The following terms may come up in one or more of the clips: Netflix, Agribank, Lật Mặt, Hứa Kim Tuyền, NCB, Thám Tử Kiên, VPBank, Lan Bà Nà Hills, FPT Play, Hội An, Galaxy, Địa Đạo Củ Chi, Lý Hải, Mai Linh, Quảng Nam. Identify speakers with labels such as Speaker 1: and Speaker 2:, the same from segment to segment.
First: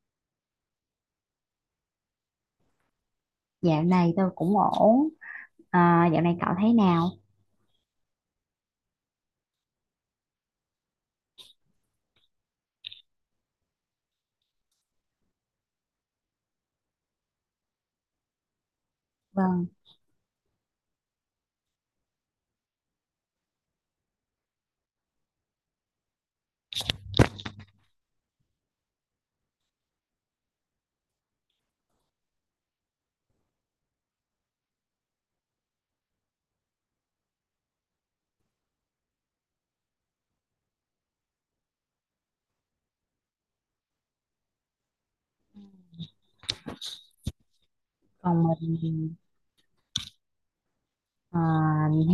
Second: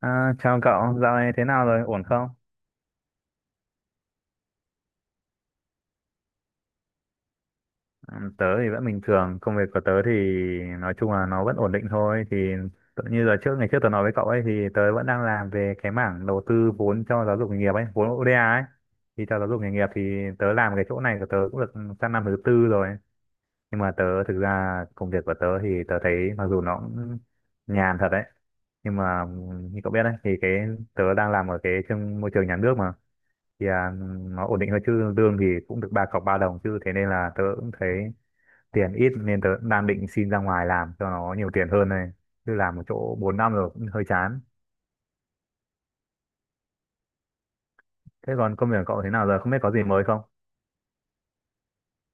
Speaker 1: À, chào cậu, dạo này thế nào rồi, ổn không?
Speaker 2: Dạo này tôi cũng ổn. À, dạo này cậu thấy nào?
Speaker 1: Ừ, tớ thì vẫn bình thường, công việc của tớ thì nói chung là nó vẫn ổn định thôi. Thì tự như giờ trước, ngày trước tớ nói với cậu ấy thì tớ vẫn đang làm về cái mảng đầu tư vốn cho giáo dục nghề nghiệp ấy, vốn ODA ấy. Thì cho giáo dục
Speaker 2: Vâng.
Speaker 1: nghề nghiệp thì tớ làm cái chỗ này của tớ cũng được sang năm thứ tư rồi. Nhưng mà tớ thực ra công việc của tớ thì tớ thấy mặc dù nó cũng nhàn thật đấy. Nhưng mà như cậu biết đấy thì cái tớ đang làm ở cái trong môi trường nhà nước mà thì nó ổn định hơn chứ lương thì cũng được ba cọc ba đồng chứ thế nên là tớ cũng thấy tiền ít nên tớ cũng đang định xin ra ngoài làm cho nó nhiều tiền hơn này chứ làm một chỗ 4 năm rồi cũng hơi chán. Thế
Speaker 2: Còn
Speaker 1: còn công
Speaker 2: mình
Speaker 1: việc của
Speaker 2: thì,
Speaker 1: cậu thế nào rồi, không biết có gì mới không?
Speaker 2: à,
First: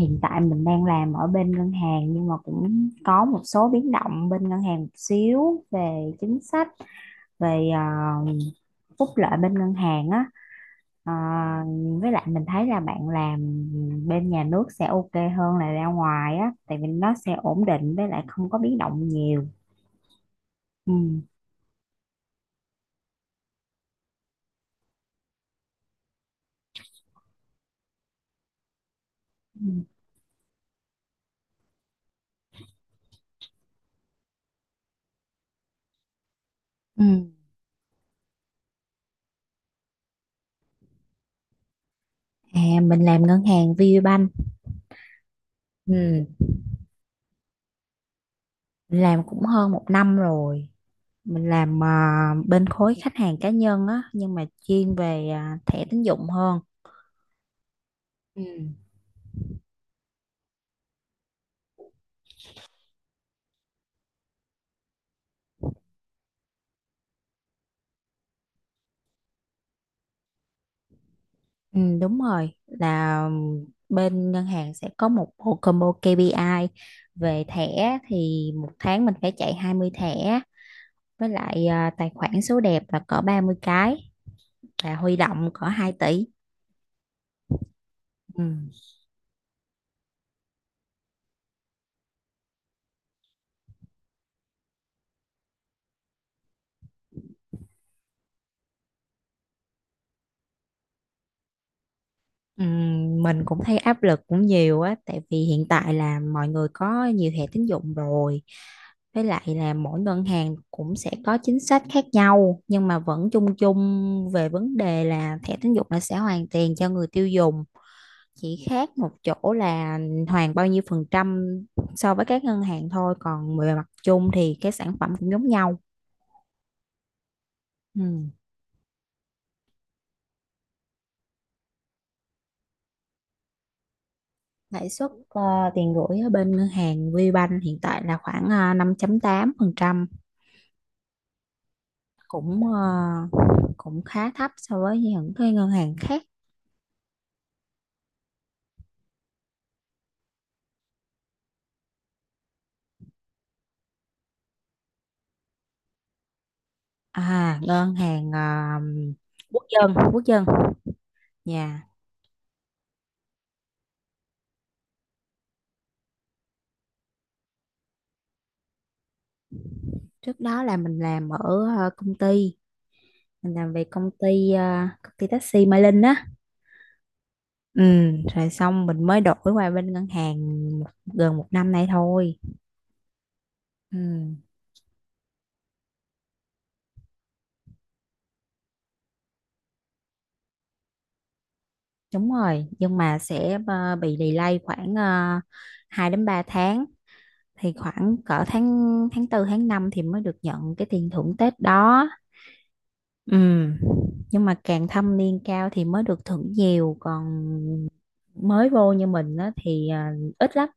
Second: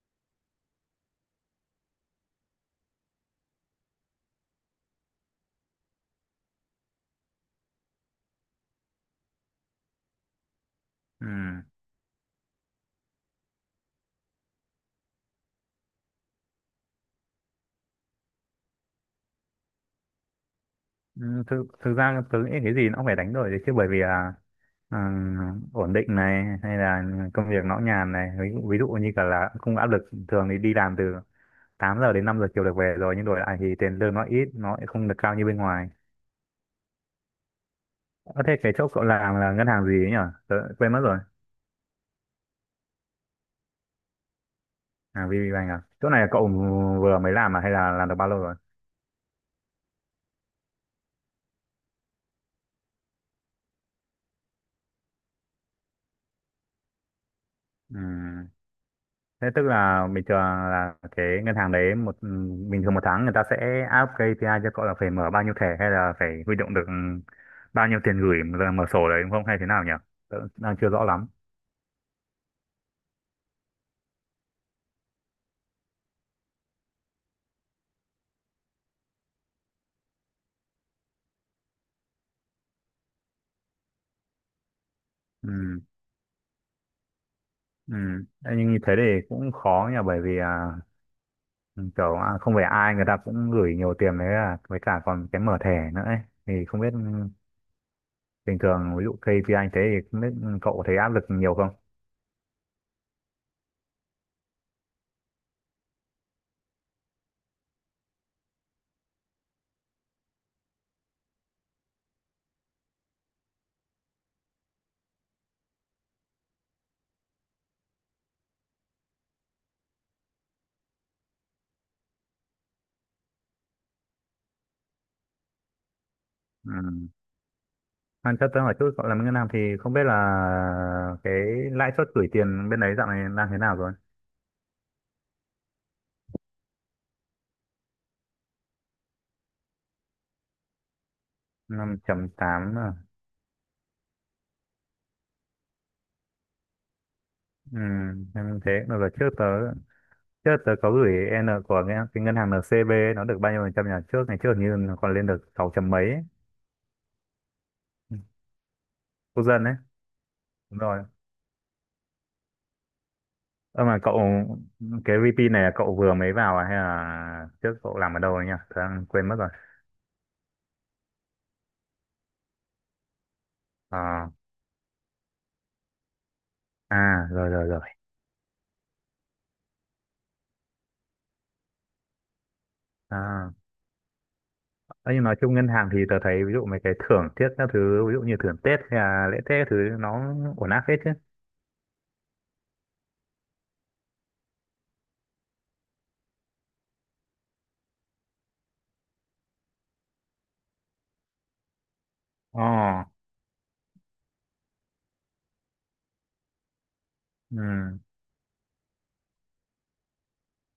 Speaker 2: hiện tại mình đang làm ở bên ngân hàng, nhưng mà cũng có một số biến động bên ngân hàng một xíu về chính sách, về phúc lợi bên ngân hàng á. À,
Speaker 1: Ừ.
Speaker 2: với lại mình thấy là bạn làm bên nhà nước sẽ ok hơn là ra ngoài á, tại vì nó sẽ ổn định với lại không có biến động nhiều. Ừ.
Speaker 1: Ừ, thực ra tớ nghĩ cái gì nó cũng phải đánh đổi đấy chứ bởi vì là ừ, ổn định này hay là công việc nó nhàn này ví dụ như cả là không
Speaker 2: Ừ.
Speaker 1: áp lực thường thì đi làm từ 8 giờ đến 5 giờ chiều được về rồi nhưng đổi lại thì tiền lương nó ít nó lại không được cao như bên ngoài.
Speaker 2: Ừ.
Speaker 1: Ờ, thế cái chỗ cậu làm là ngân hàng gì ấy nhỉ? Tớ quên mất rồi.
Speaker 2: À, mình làm ngân hàng VPBank.
Speaker 1: À, VPBank à?
Speaker 2: Ừ.
Speaker 1: Chỗ này cậu vừa mới làm à hay là làm được bao lâu rồi?
Speaker 2: Mình làm cũng hơn một năm rồi, mình làm bên khối khách hàng cá nhân á, nhưng mà chuyên về thẻ tín dụng hơn. Ừ.
Speaker 1: Ừm. Thế tức là bình thường là cái ngân hàng đấy một bình thường một tháng người ta sẽ áp KPI cho cậu là phải mở bao nhiêu thẻ hay là phải huy động được bao nhiêu tiền gửi rồi mở sổ đấy đúng không hay thế nào nhỉ? Tớ đang chưa rõ lắm.
Speaker 2: Ừ, đúng rồi, là bên ngân hàng sẽ có một bộ combo KPI, về thẻ thì một tháng mình phải chạy 20 thẻ, với lại tài khoản số đẹp là cỡ 30 cái, và huy động cỡ
Speaker 1: Ừm.
Speaker 2: 2 tỷ.
Speaker 1: Ừm.
Speaker 2: Ừ.
Speaker 1: Thế nhưng như thế thì cũng khó nhỉ bởi vì kiểu không phải ai người ta cũng gửi nhiều tiền đấy à, với cả còn cái mở thẻ nữa ấy. Thì không biết bình thường ví dụ KPI anh thế thì không biết cậu thấy áp lực nhiều không?
Speaker 2: Mình cũng thấy áp lực cũng nhiều á, tại vì hiện tại là mọi người có nhiều thẻ tín dụng rồi, với lại là mỗi ngân hàng cũng sẽ có chính sách khác nhau, nhưng mà vẫn chung chung về vấn đề là thẻ tín dụng là sẽ hoàn tiền cho người tiêu dùng, chỉ khác một chỗ là hoàn bao nhiêu phần trăm so với các ngân hàng thôi, còn về mặt chung thì cái sản phẩm cũng giống nhau.
Speaker 1: Ừ.
Speaker 2: Ừm,
Speaker 1: Anh chắc tới hỏi chút cậu làm ngân hàng thì không biết là cái lãi suất gửi tiền bên đấy dạo này đang thế nào rồi?
Speaker 2: lãi suất tiền gửi ở bên ngân hàng VBank hiện tại là khoảng 5,8%,
Speaker 1: Năm chấm
Speaker 2: cũng
Speaker 1: tám
Speaker 2: ờ,
Speaker 1: à?
Speaker 2: cũng khá thấp so với những cái ngân hàng khác.
Speaker 1: Ừ. Em thế mà giờ trước tớ có gửi của cái ngân hàng NCB ấy, nó được bao nhiêu phần trăm nhỉ trước ngày trước hình như nó còn lên được sáu chấm mấy ấy,
Speaker 2: À, ngân hàng
Speaker 1: quốc
Speaker 2: quốc
Speaker 1: dân đấy.
Speaker 2: dân, quốc dân
Speaker 1: Đúng rồi.
Speaker 2: nhà.
Speaker 1: Ơ mà cậu cái VP này là cậu vừa mới vào à hay là trước cậu làm ở đâu ấy nhỉ? Tớ đang quên mất rồi.
Speaker 2: Trước đó là mình làm ở công ty, mình làm về công
Speaker 1: Ờ,
Speaker 2: ty ờ, công ty taxi Mai Linh á.
Speaker 1: à rồi rồi rồi.
Speaker 2: Ừ. Rồi xong mình mới đổi qua bên ngân hàng, một- gần một năm nay thôi.
Speaker 1: À.
Speaker 2: Ừ.
Speaker 1: Đấy, nhưng nói chung ngân hàng thì tớ thấy ví dụ mấy cái thưởng tết, các thứ ví dụ như thưởng Tết hay là lễ Tết các thứ nó ổn áp hết chứ.
Speaker 2: Đúng rồi, nhưng mà sẽ bị delay khoảng 2 đến 3 tháng, thì khoảng cỡ tháng tháng tư tháng 5 thì mới được nhận cái tiền thưởng Tết đó.
Speaker 1: Ồ.
Speaker 2: Ừ, nhưng mà càng thâm niên cao thì mới được thưởng nhiều, còn
Speaker 1: Ừ.
Speaker 2: mới vô như mình á thì ít lắm,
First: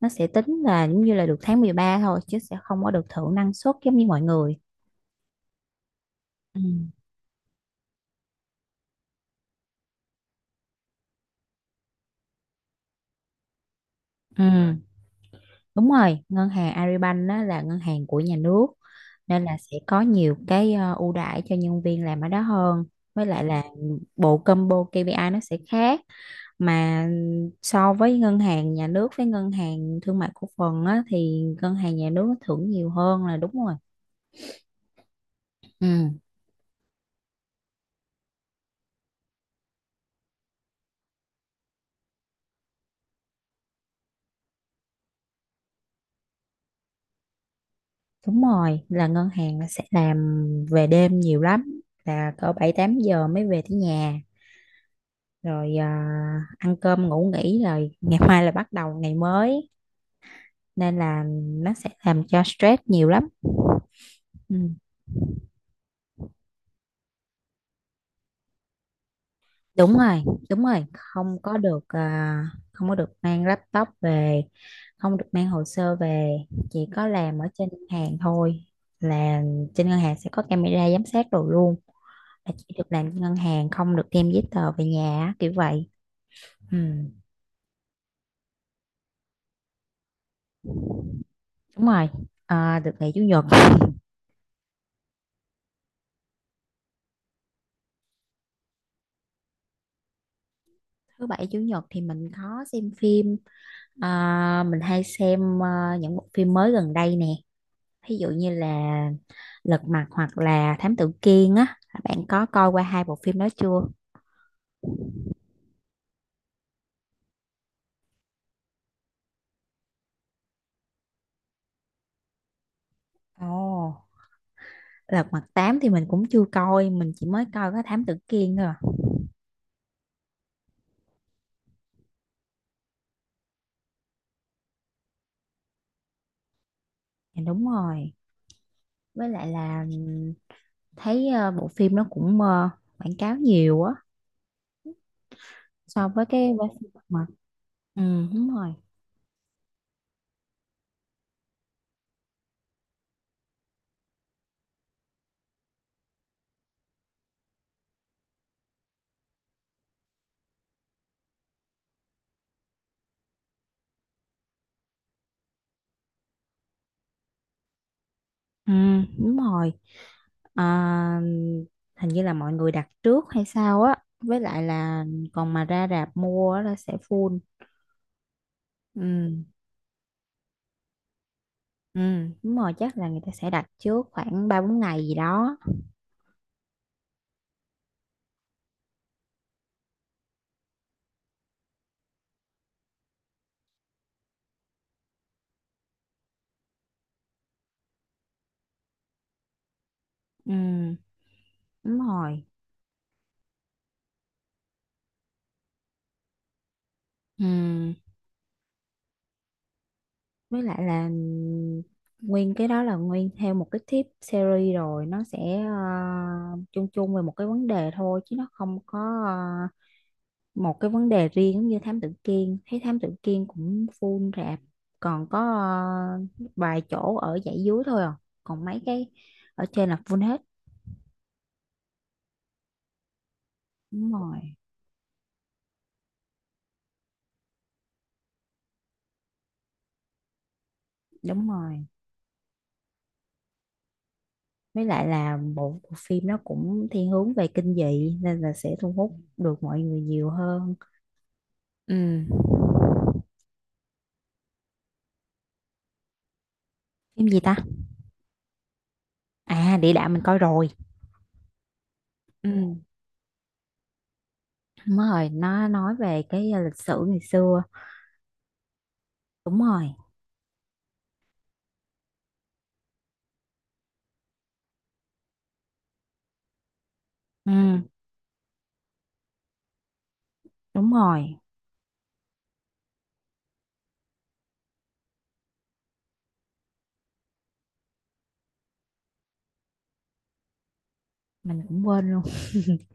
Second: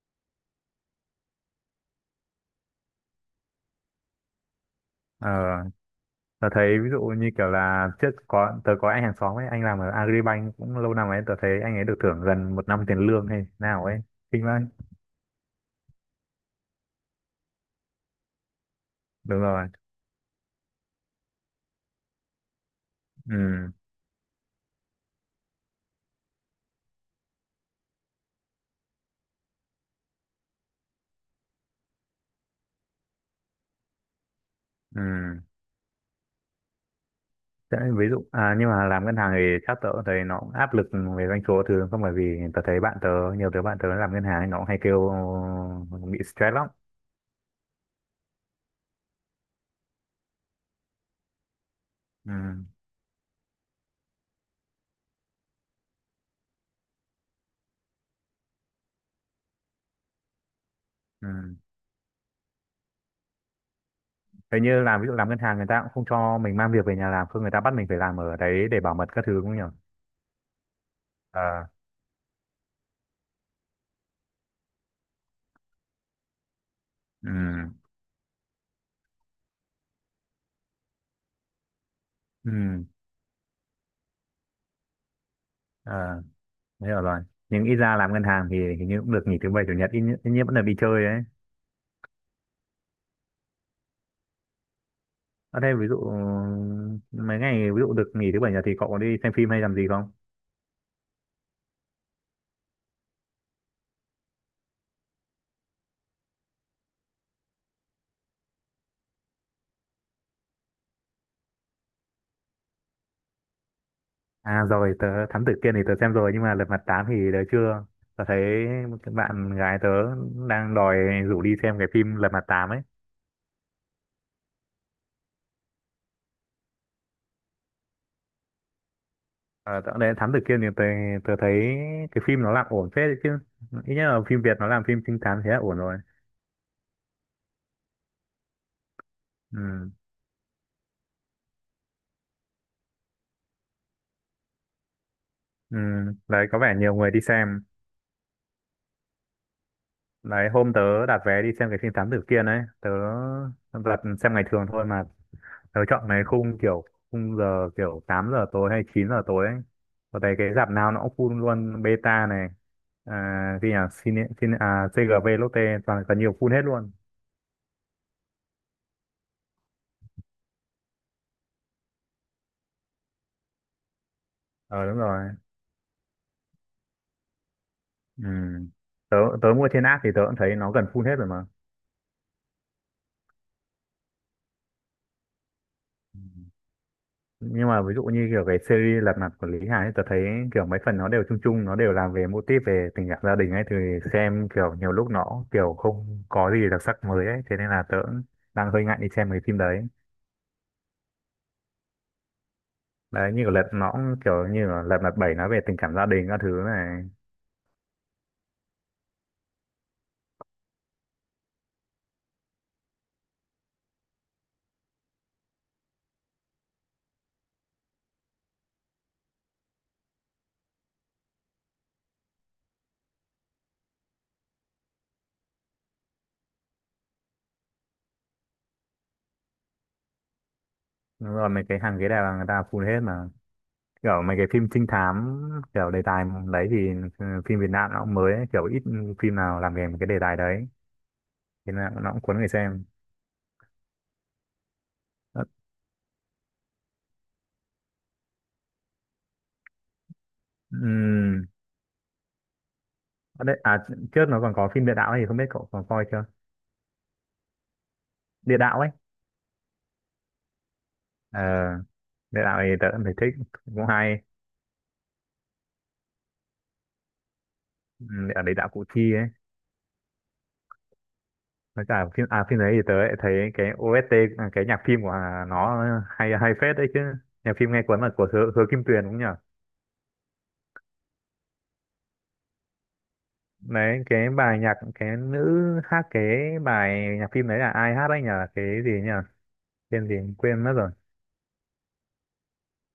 Speaker 2: nó sẽ tính là giống như là được tháng 13 thôi chứ sẽ không có được thưởng năng suất giống như mọi người.
Speaker 1: Ờ, tớ
Speaker 2: Ừ.
Speaker 1: thấy ví dụ như kiểu là trước có tớ có anh hàng xóm ấy, anh làm ở Agribank cũng lâu năm ấy, tớ thấy anh ấy được thưởng gần một năm tiền lương hay nào ấy,
Speaker 2: Ừ,
Speaker 1: kinh vãi.
Speaker 2: đúng rồi, ngân hàng Agribank á là ngân hàng của nhà nước,
Speaker 1: Đúng
Speaker 2: nên là
Speaker 1: rồi.
Speaker 2: sẽ có nhiều cái ưu đãi cho nhân viên làm ở đó hơn, với lại là
Speaker 1: Ừ.
Speaker 2: bộ combo KPI nó sẽ khác, mà so với ngân hàng nhà nước với ngân hàng thương mại cổ phần á, thì ngân hàng nhà nước nó thưởng nhiều hơn là đúng rồi.
Speaker 1: Ừ.
Speaker 2: Ừ.
Speaker 1: Thế ví dụ nhưng mà làm ngân hàng thì chắc tớ cũng thấy nó cũng áp lực về doanh số thứ không bởi vì tớ thấy bạn tớ nhiều đứa bạn tớ làm ngân hàng ấy, nó cũng hay kêu bị stress lắm.
Speaker 2: Đúng rồi, là ngân hàng là sẽ làm về đêm nhiều lắm, là cỡ
Speaker 1: Ừ.
Speaker 2: 7-8 giờ mới về tới nhà, rồi ăn cơm ngủ nghỉ rồi ngày mai là bắt đầu ngày mới, nên là
Speaker 1: Ừ.
Speaker 2: nó sẽ làm cho stress nhiều lắm.
Speaker 1: Thế
Speaker 2: Ừ.
Speaker 1: như làm ví dụ làm ngân hàng người ta cũng không cho mình mang việc về nhà làm, không người ta bắt mình phải làm ở đấy để bảo mật các thứ cũng không nhỉ?
Speaker 2: Đúng rồi. Đúng rồi,
Speaker 1: Ờ.
Speaker 2: không có được mang laptop về, không được mang hồ sơ về, chỉ có
Speaker 1: Ừ.
Speaker 2: làm ở trên ngân hàng thôi, là trên ngân hàng sẽ có camera giám sát đồ luôn, là chỉ
Speaker 1: Ừ.
Speaker 2: được làm trên ngân hàng, không được đem giấy tờ về nhà á, kiểu vậy.
Speaker 1: Ờ,
Speaker 2: Ừ,
Speaker 1: thế hiểu rồi. Nhưng ít ra làm ngân hàng thì hình như cũng được nghỉ thứ bảy chủ nhật ít nhất vẫn là đi chơi đấy.
Speaker 2: đúng rồi. À, được nghỉ chủ nhật.
Speaker 1: Ở đây ví dụ mấy ngày ví dụ được nghỉ thứ bảy nhật thì cậu có đi xem phim hay làm gì không?
Speaker 2: Thứ bảy chủ nhật thì mình có xem phim, mình hay xem những bộ phim mới gần đây nè, ví dụ như là Lật Mặt hoặc là Thám Tử Kiên á, bạn có coi qua hai bộ phim đó chưa?
Speaker 1: À rồi, tớ Thám Tử Kiên thì tớ xem rồi nhưng mà Lật Mặt tám thì tớ chưa. Tớ thấy một cái bạn gái tớ đang đòi rủ đi xem cái phim Lật Mặt tám ấy.
Speaker 2: Ồ, Lật Mặt 8 thì mình cũng chưa coi, mình chỉ mới coi có Thám Tử Kiên thôi à.
Speaker 1: À, dạo này Thám Tử Kiên thì tôi thấy cái phim nó làm ổn phết đấy chứ. Ít nhất là phim Việt nó làm phim trinh thám thế là ổn rồi.
Speaker 2: Dạ, đúng rồi, với lại là
Speaker 1: Ừ.
Speaker 2: thấy bộ phim nó cũng quảng cáo nhiều á,
Speaker 1: Ừ.
Speaker 2: so
Speaker 1: Đấy có
Speaker 2: với
Speaker 1: vẻ
Speaker 2: phim
Speaker 1: nhiều
Speaker 2: Lật
Speaker 1: người đi
Speaker 2: Mặt.
Speaker 1: xem.
Speaker 2: Ừ, đúng rồi.
Speaker 1: Đấy hôm tớ đặt vé đi xem cái phim Thám Tử Kiên ấy. Tớ đặt xem ngày thường thôi mà. Tớ chọn cái khung kiểu khung giờ kiểu 8 giờ tối hay 9 giờ tối ấy. Có thấy cái rạp nào nó cũng full luôn Beta này. À, cái nhà Cine, Cine, à, CGV Lotte toàn là nhiều full hết luôn.
Speaker 2: Ừ, đúng rồi. Ờ, hình như là mọi người đặt trước hay sao á, với lại
Speaker 1: Ờ, đúng
Speaker 2: là
Speaker 1: rồi.
Speaker 2: còn mà ra rạp mua á là sẽ full.
Speaker 1: Ừ. Tớ,
Speaker 2: Ừ.
Speaker 1: tớ mua trên app thì tớ cũng thấy nó gần full hết rồi mà.
Speaker 2: Ừ, đúng rồi, chắc là người ta sẽ đặt trước khoảng 3-4 ngày gì đó.
Speaker 1: Ừ. Nhưng mà ví dụ như kiểu cái series Lật Mặt của Lý Hải ấy, tớ thấy kiểu mấy phần nó đều chung chung, nó đều làm về mô típ về tình cảm gia đình ấy thì xem kiểu nhiều lúc nó kiểu không có gì đặc sắc mới ấy, thế nên là tớ cũng đang hơi ngại đi xem cái phim đấy.
Speaker 2: Ừ, đúng rồi.
Speaker 1: Đấy như kiểu Lật nó cũng kiểu như là Lật Mặt bảy nó về tình cảm gia đình các thứ này.
Speaker 2: Ừ. Với lại là nguyên cái đó là nguyên theo một cái tip series rồi, nó sẽ chung chung về một cái vấn đề thôi chứ nó không có ờ, một cái vấn đề riêng, giống như Thám Tử Kiên, thấy Thám Tử Kiên cũng full rạp, còn có ờ, vài chỗ ở dãy dưới thôi à, còn mấy cái ở trên là full hết.
Speaker 1: Rồi mấy cái hàng ghế đào là người ta full hết mà.
Speaker 2: Đúng
Speaker 1: Kiểu mấy cái
Speaker 2: rồi.
Speaker 1: phim trinh thám kiểu đề tài đấy thì phim Việt Nam nó cũng mới ấy, kiểu ít phim nào làm về một cái đề tài đấy
Speaker 2: Đúng
Speaker 1: thế nên
Speaker 2: rồi,
Speaker 1: là nó cũng cuốn người xem.
Speaker 2: với lại là
Speaker 1: Ờ.
Speaker 2: bộ phim nó cũng thiên hướng về kinh dị nên là sẽ thu hút được mọi người nhiều hơn.
Speaker 1: Ừm.
Speaker 2: Ừ.
Speaker 1: Ở đấy, à trước nó còn có phim Địa Đạo ấy, thì không biết cậu còn coi chưa?
Speaker 2: Phim gì ta?
Speaker 1: Địa Đạo ấy.
Speaker 2: À, địa đạo mình coi rồi.
Speaker 1: Ờ, Địa
Speaker 2: Ừ,
Speaker 1: Đạo thì tớ cũng thấy thích, cũng hay.
Speaker 2: đúng rồi, nó nói về cái lịch sử ngày xưa.
Speaker 1: Ở Địa Đạo Củ Chi ấy.
Speaker 2: Đúng rồi.
Speaker 1: Với cả phim à phim đấy thì tớ lại thấy cái OST, à cái nhạc phim của nó hay hay phết đấy chứ.
Speaker 2: Ừ,
Speaker 1: Nhạc phim nghe cuốn là của Hứa Kim Tuyền cũng nhỉ.
Speaker 2: đúng rồi.
Speaker 1: Đấy cái bài nhạc cái nữ hát cái bài nhạc phim đấy là ai hát đấy nhờ cái gì nhỉ? Tên gì quên mất rồi.
Speaker 2: Mình cũng quên luôn.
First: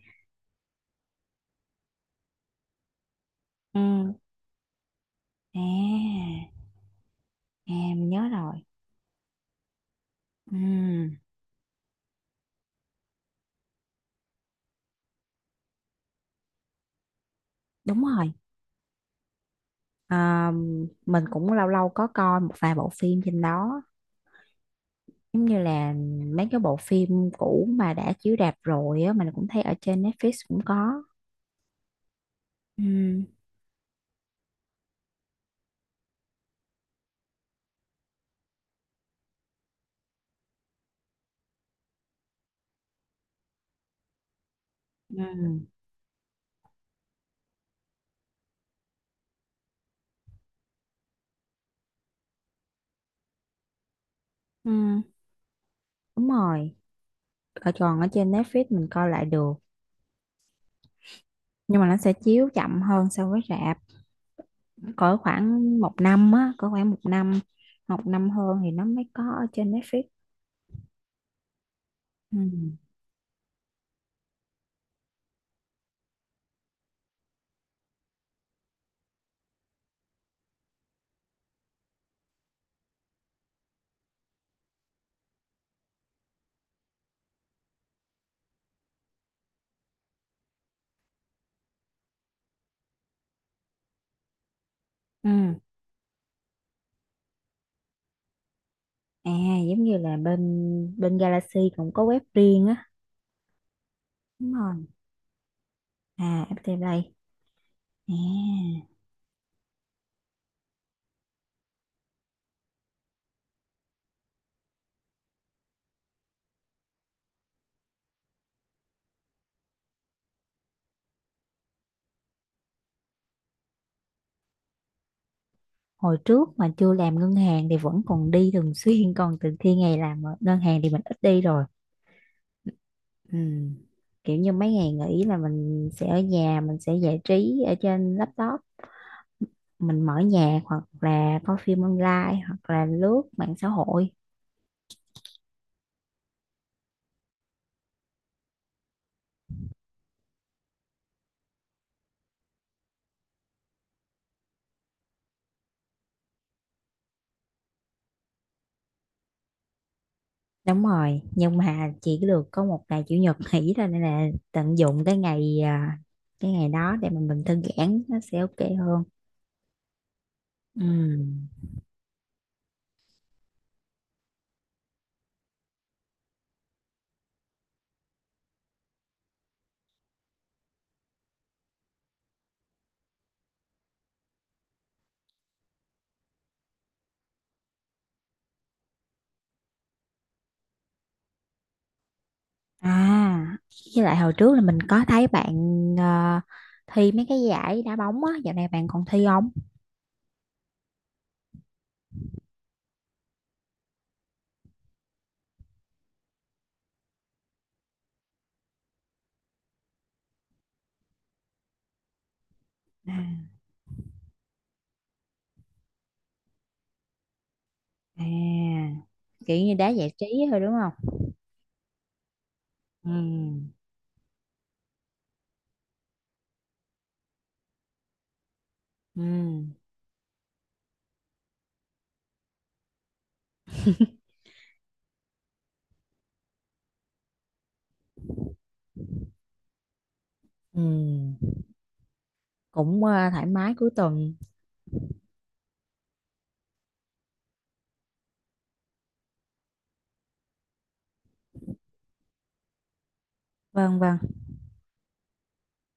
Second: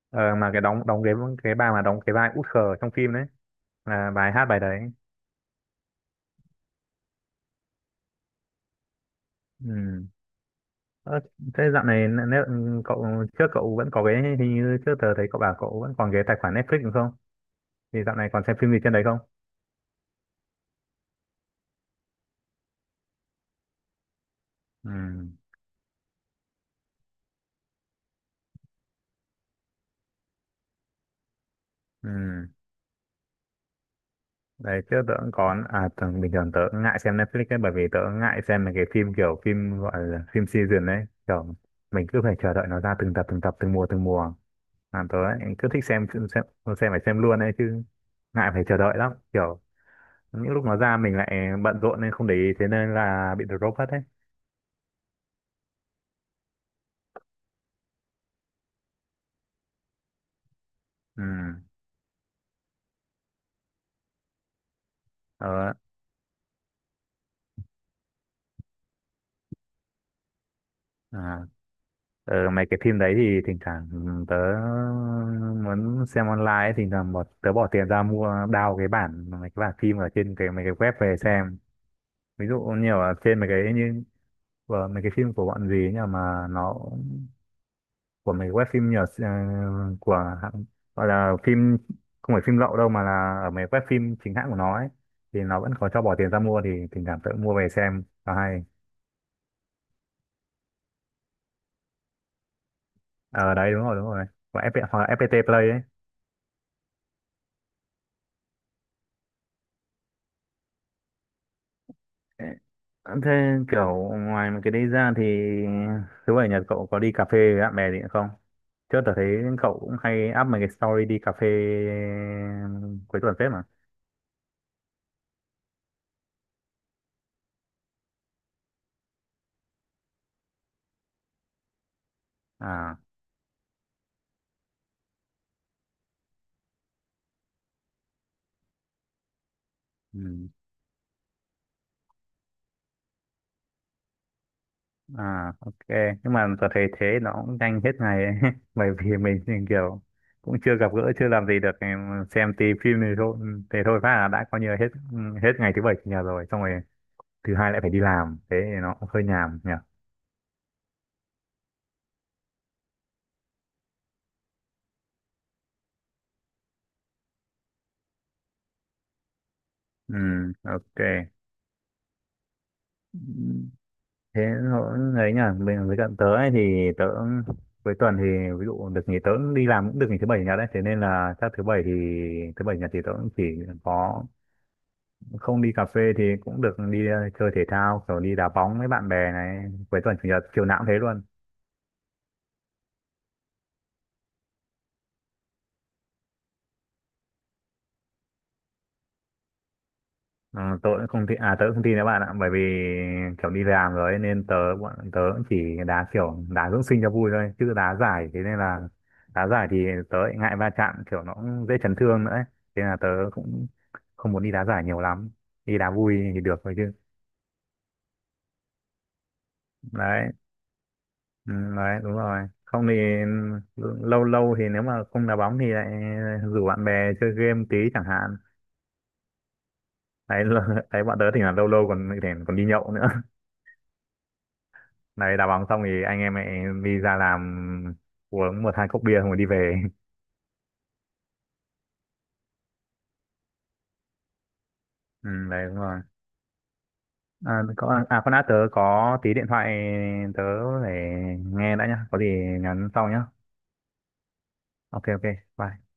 Speaker 1: Ờ, mà cái đóng đóng cái bà mà đóng cái vai út khờ trong phim đấy
Speaker 2: Ừ.
Speaker 1: là bài hát bài đấy.
Speaker 2: À, à, mình nhớ rồi.
Speaker 1: Ừ.
Speaker 2: Ừ.
Speaker 1: Ờ, thế dạo này nếu cậu trước cậu vẫn có cái hình như trước tờ thấy cậu bảo cậu vẫn còn cái tài khoản Netflix đúng không thì
Speaker 2: Đúng
Speaker 1: dạo này
Speaker 2: rồi.
Speaker 1: còn xem phim gì trên đấy không?
Speaker 2: À, mình cũng lâu lâu có coi một vài bộ phim trên đó.
Speaker 1: Ừ.
Speaker 2: Giống như là mấy cái bộ phim cũ mà đã chiếu rạp rồi á, mình cũng thấy ở trên Netflix cũng có.
Speaker 1: Ừ.
Speaker 2: Ừ.
Speaker 1: Đấy trước tớ cũng có à bình thường tớ cũng ngại xem Netflix ấy bởi vì tớ cũng ngại xem mấy cái phim kiểu phim gọi là phim season ấy kiểu mình cứ phải chờ đợi nó ra từng tập từng tập từng mùa à, tớ
Speaker 2: Ừ.
Speaker 1: ấy, cứ thích xem phải xem luôn ấy chứ ngại phải chờ đợi lắm kiểu những lúc nó ra mình lại bận rộn nên không để ý thế nên là bị drop hết ấy.
Speaker 2: Ừ. Đúng rồi, còn ở trên Netflix mình coi lại được,
Speaker 1: Ừ.
Speaker 2: nhưng mà nó sẽ chiếu chậm hơn so với rạp cỡ
Speaker 1: Tớ.
Speaker 2: khoảng một năm á, cỡ khoảng một năm, một năm hơn thì nó mới có ở trên Netflix.
Speaker 1: À.
Speaker 2: Ừ.
Speaker 1: Ờ, mấy cái phim đấy thì thỉnh thoảng tớ muốn xem online ấy, thỉnh thoảng tớ bỏ tiền ra mua đao cái bản mấy cái bản phim ở trên cái mấy cái web về xem ví dụ như ở trên mấy cái như của mấy cái phim của bọn gì ấy nhỉ mà nó của mấy cái web phim nhờ của gọi là phim không phải phim lậu đâu mà là ở mấy web phim chính hãng của nó ấy thì
Speaker 2: Ừ.
Speaker 1: nó vẫn có cho bỏ tiền ra mua thì thỉnh thoảng tớ mua về xem và hay
Speaker 2: À, giống như là bên bên Galaxy cũng có web riêng á.
Speaker 1: ở đấy đúng rồi
Speaker 2: Đúng
Speaker 1: của
Speaker 2: rồi.
Speaker 1: FPT, hoặc là FPT Play ấy.
Speaker 2: À, FPT Play. À.
Speaker 1: Thế kiểu ngoài mấy cái đấy ra thì thứ bảy nhật cậu có đi cà phê với bạn bè gì nữa không? Trước tớ thấy cậu cũng hay up mấy cái story đi cà phê ừ, cuối tuần phết mà.
Speaker 2: hồi trước mà chưa làm ngân hàng thì vẫn còn đi thường xuyên, còn từ khi ngày làm ở ngân hàng thì mình ít đi rồi.
Speaker 1: À.
Speaker 2: Ừ. Kiểu như mấy ngày nghỉ là mình sẽ ở nhà, mình sẽ giải trí ở trên laptop, mình mở
Speaker 1: Ừ.
Speaker 2: nhạc hoặc là coi phim online hoặc là lướt mạng xã hội.
Speaker 1: À, ok. Nhưng mà tớ thấy thế nó cũng nhanh hết ngày ấy. Bởi vì mình thì kiểu cũng chưa gặp gỡ, chưa làm gì được. Em xem tí phim thì thôi, thế thôi phát là đã coi như là hết hết ngày thứ bảy chủ nhật rồi. Xong rồi thứ hai lại phải đi làm. Thế thì nó cũng hơi nhàm nhỉ.
Speaker 2: Đúng rồi, nhưng mà chỉ được có một ngày chủ nhật nghỉ thôi, nên là tận dụng cái ngày đó để mà mình thư giãn nó sẽ ok hơn.
Speaker 1: Ừ, ok.
Speaker 2: Ừ.
Speaker 1: Thế nó ấy nhỉ mình với cận tớ ấy thì tớ cuối tuần thì ví dụ được nghỉ tớ cũng đi làm cũng được nghỉ thứ bảy chủ nhật đấy thế nên là chắc thứ bảy thì thứ bảy chủ nhật thì tớ cũng chỉ có không đi cà phê thì cũng được đi chơi thể thao kiểu đi đá bóng với bạn bè này cuối tuần chủ nhật chiều nào cũng thế luôn.
Speaker 2: À, với lại hồi trước là mình có thấy bạn ờ, thi mấy cái giải đá bóng á, dạo này bạn còn thi không?
Speaker 1: Ờ, tớ cũng không tin đấy bạn ạ bởi vì kiểu đi làm rồi ấy, nên tớ bọn tớ cũng chỉ đá kiểu đá dưỡng sinh cho vui thôi chứ đá giải thế nên là đá giải thì tớ lại ngại va chạm kiểu nó cũng dễ chấn thương nữa ấy. Thế là tớ
Speaker 2: À.
Speaker 1: cũng không muốn đi đá giải nhiều lắm đi đá vui thì được thôi chứ
Speaker 2: À, kiểu như đá giải trí
Speaker 1: đấy
Speaker 2: thôi đúng không?
Speaker 1: ừ, đấy đúng rồi không thì
Speaker 2: Ừ,
Speaker 1: ừ, lâu lâu thì nếu mà không đá bóng thì lại rủ bạn bè chơi game tí chẳng hạn
Speaker 2: ừ,
Speaker 1: đấy. Đấy bọn tớ thì là lâu lâu còn còn đi nhậu nữa. Đấy, đá bóng xong thì anh em mẹ đi ra làm uống một hai cốc bia xong rồi đi về.
Speaker 2: ừ, thoải mái cuối tuần.
Speaker 1: Ừ, đấy đúng rồi. À, có, à con đã tớ có tí điện thoại tớ để nghe đã nhá. Có gì nhắn sau nhá.
Speaker 2: Vâng, vâng.
Speaker 1: Ok ok. Bye.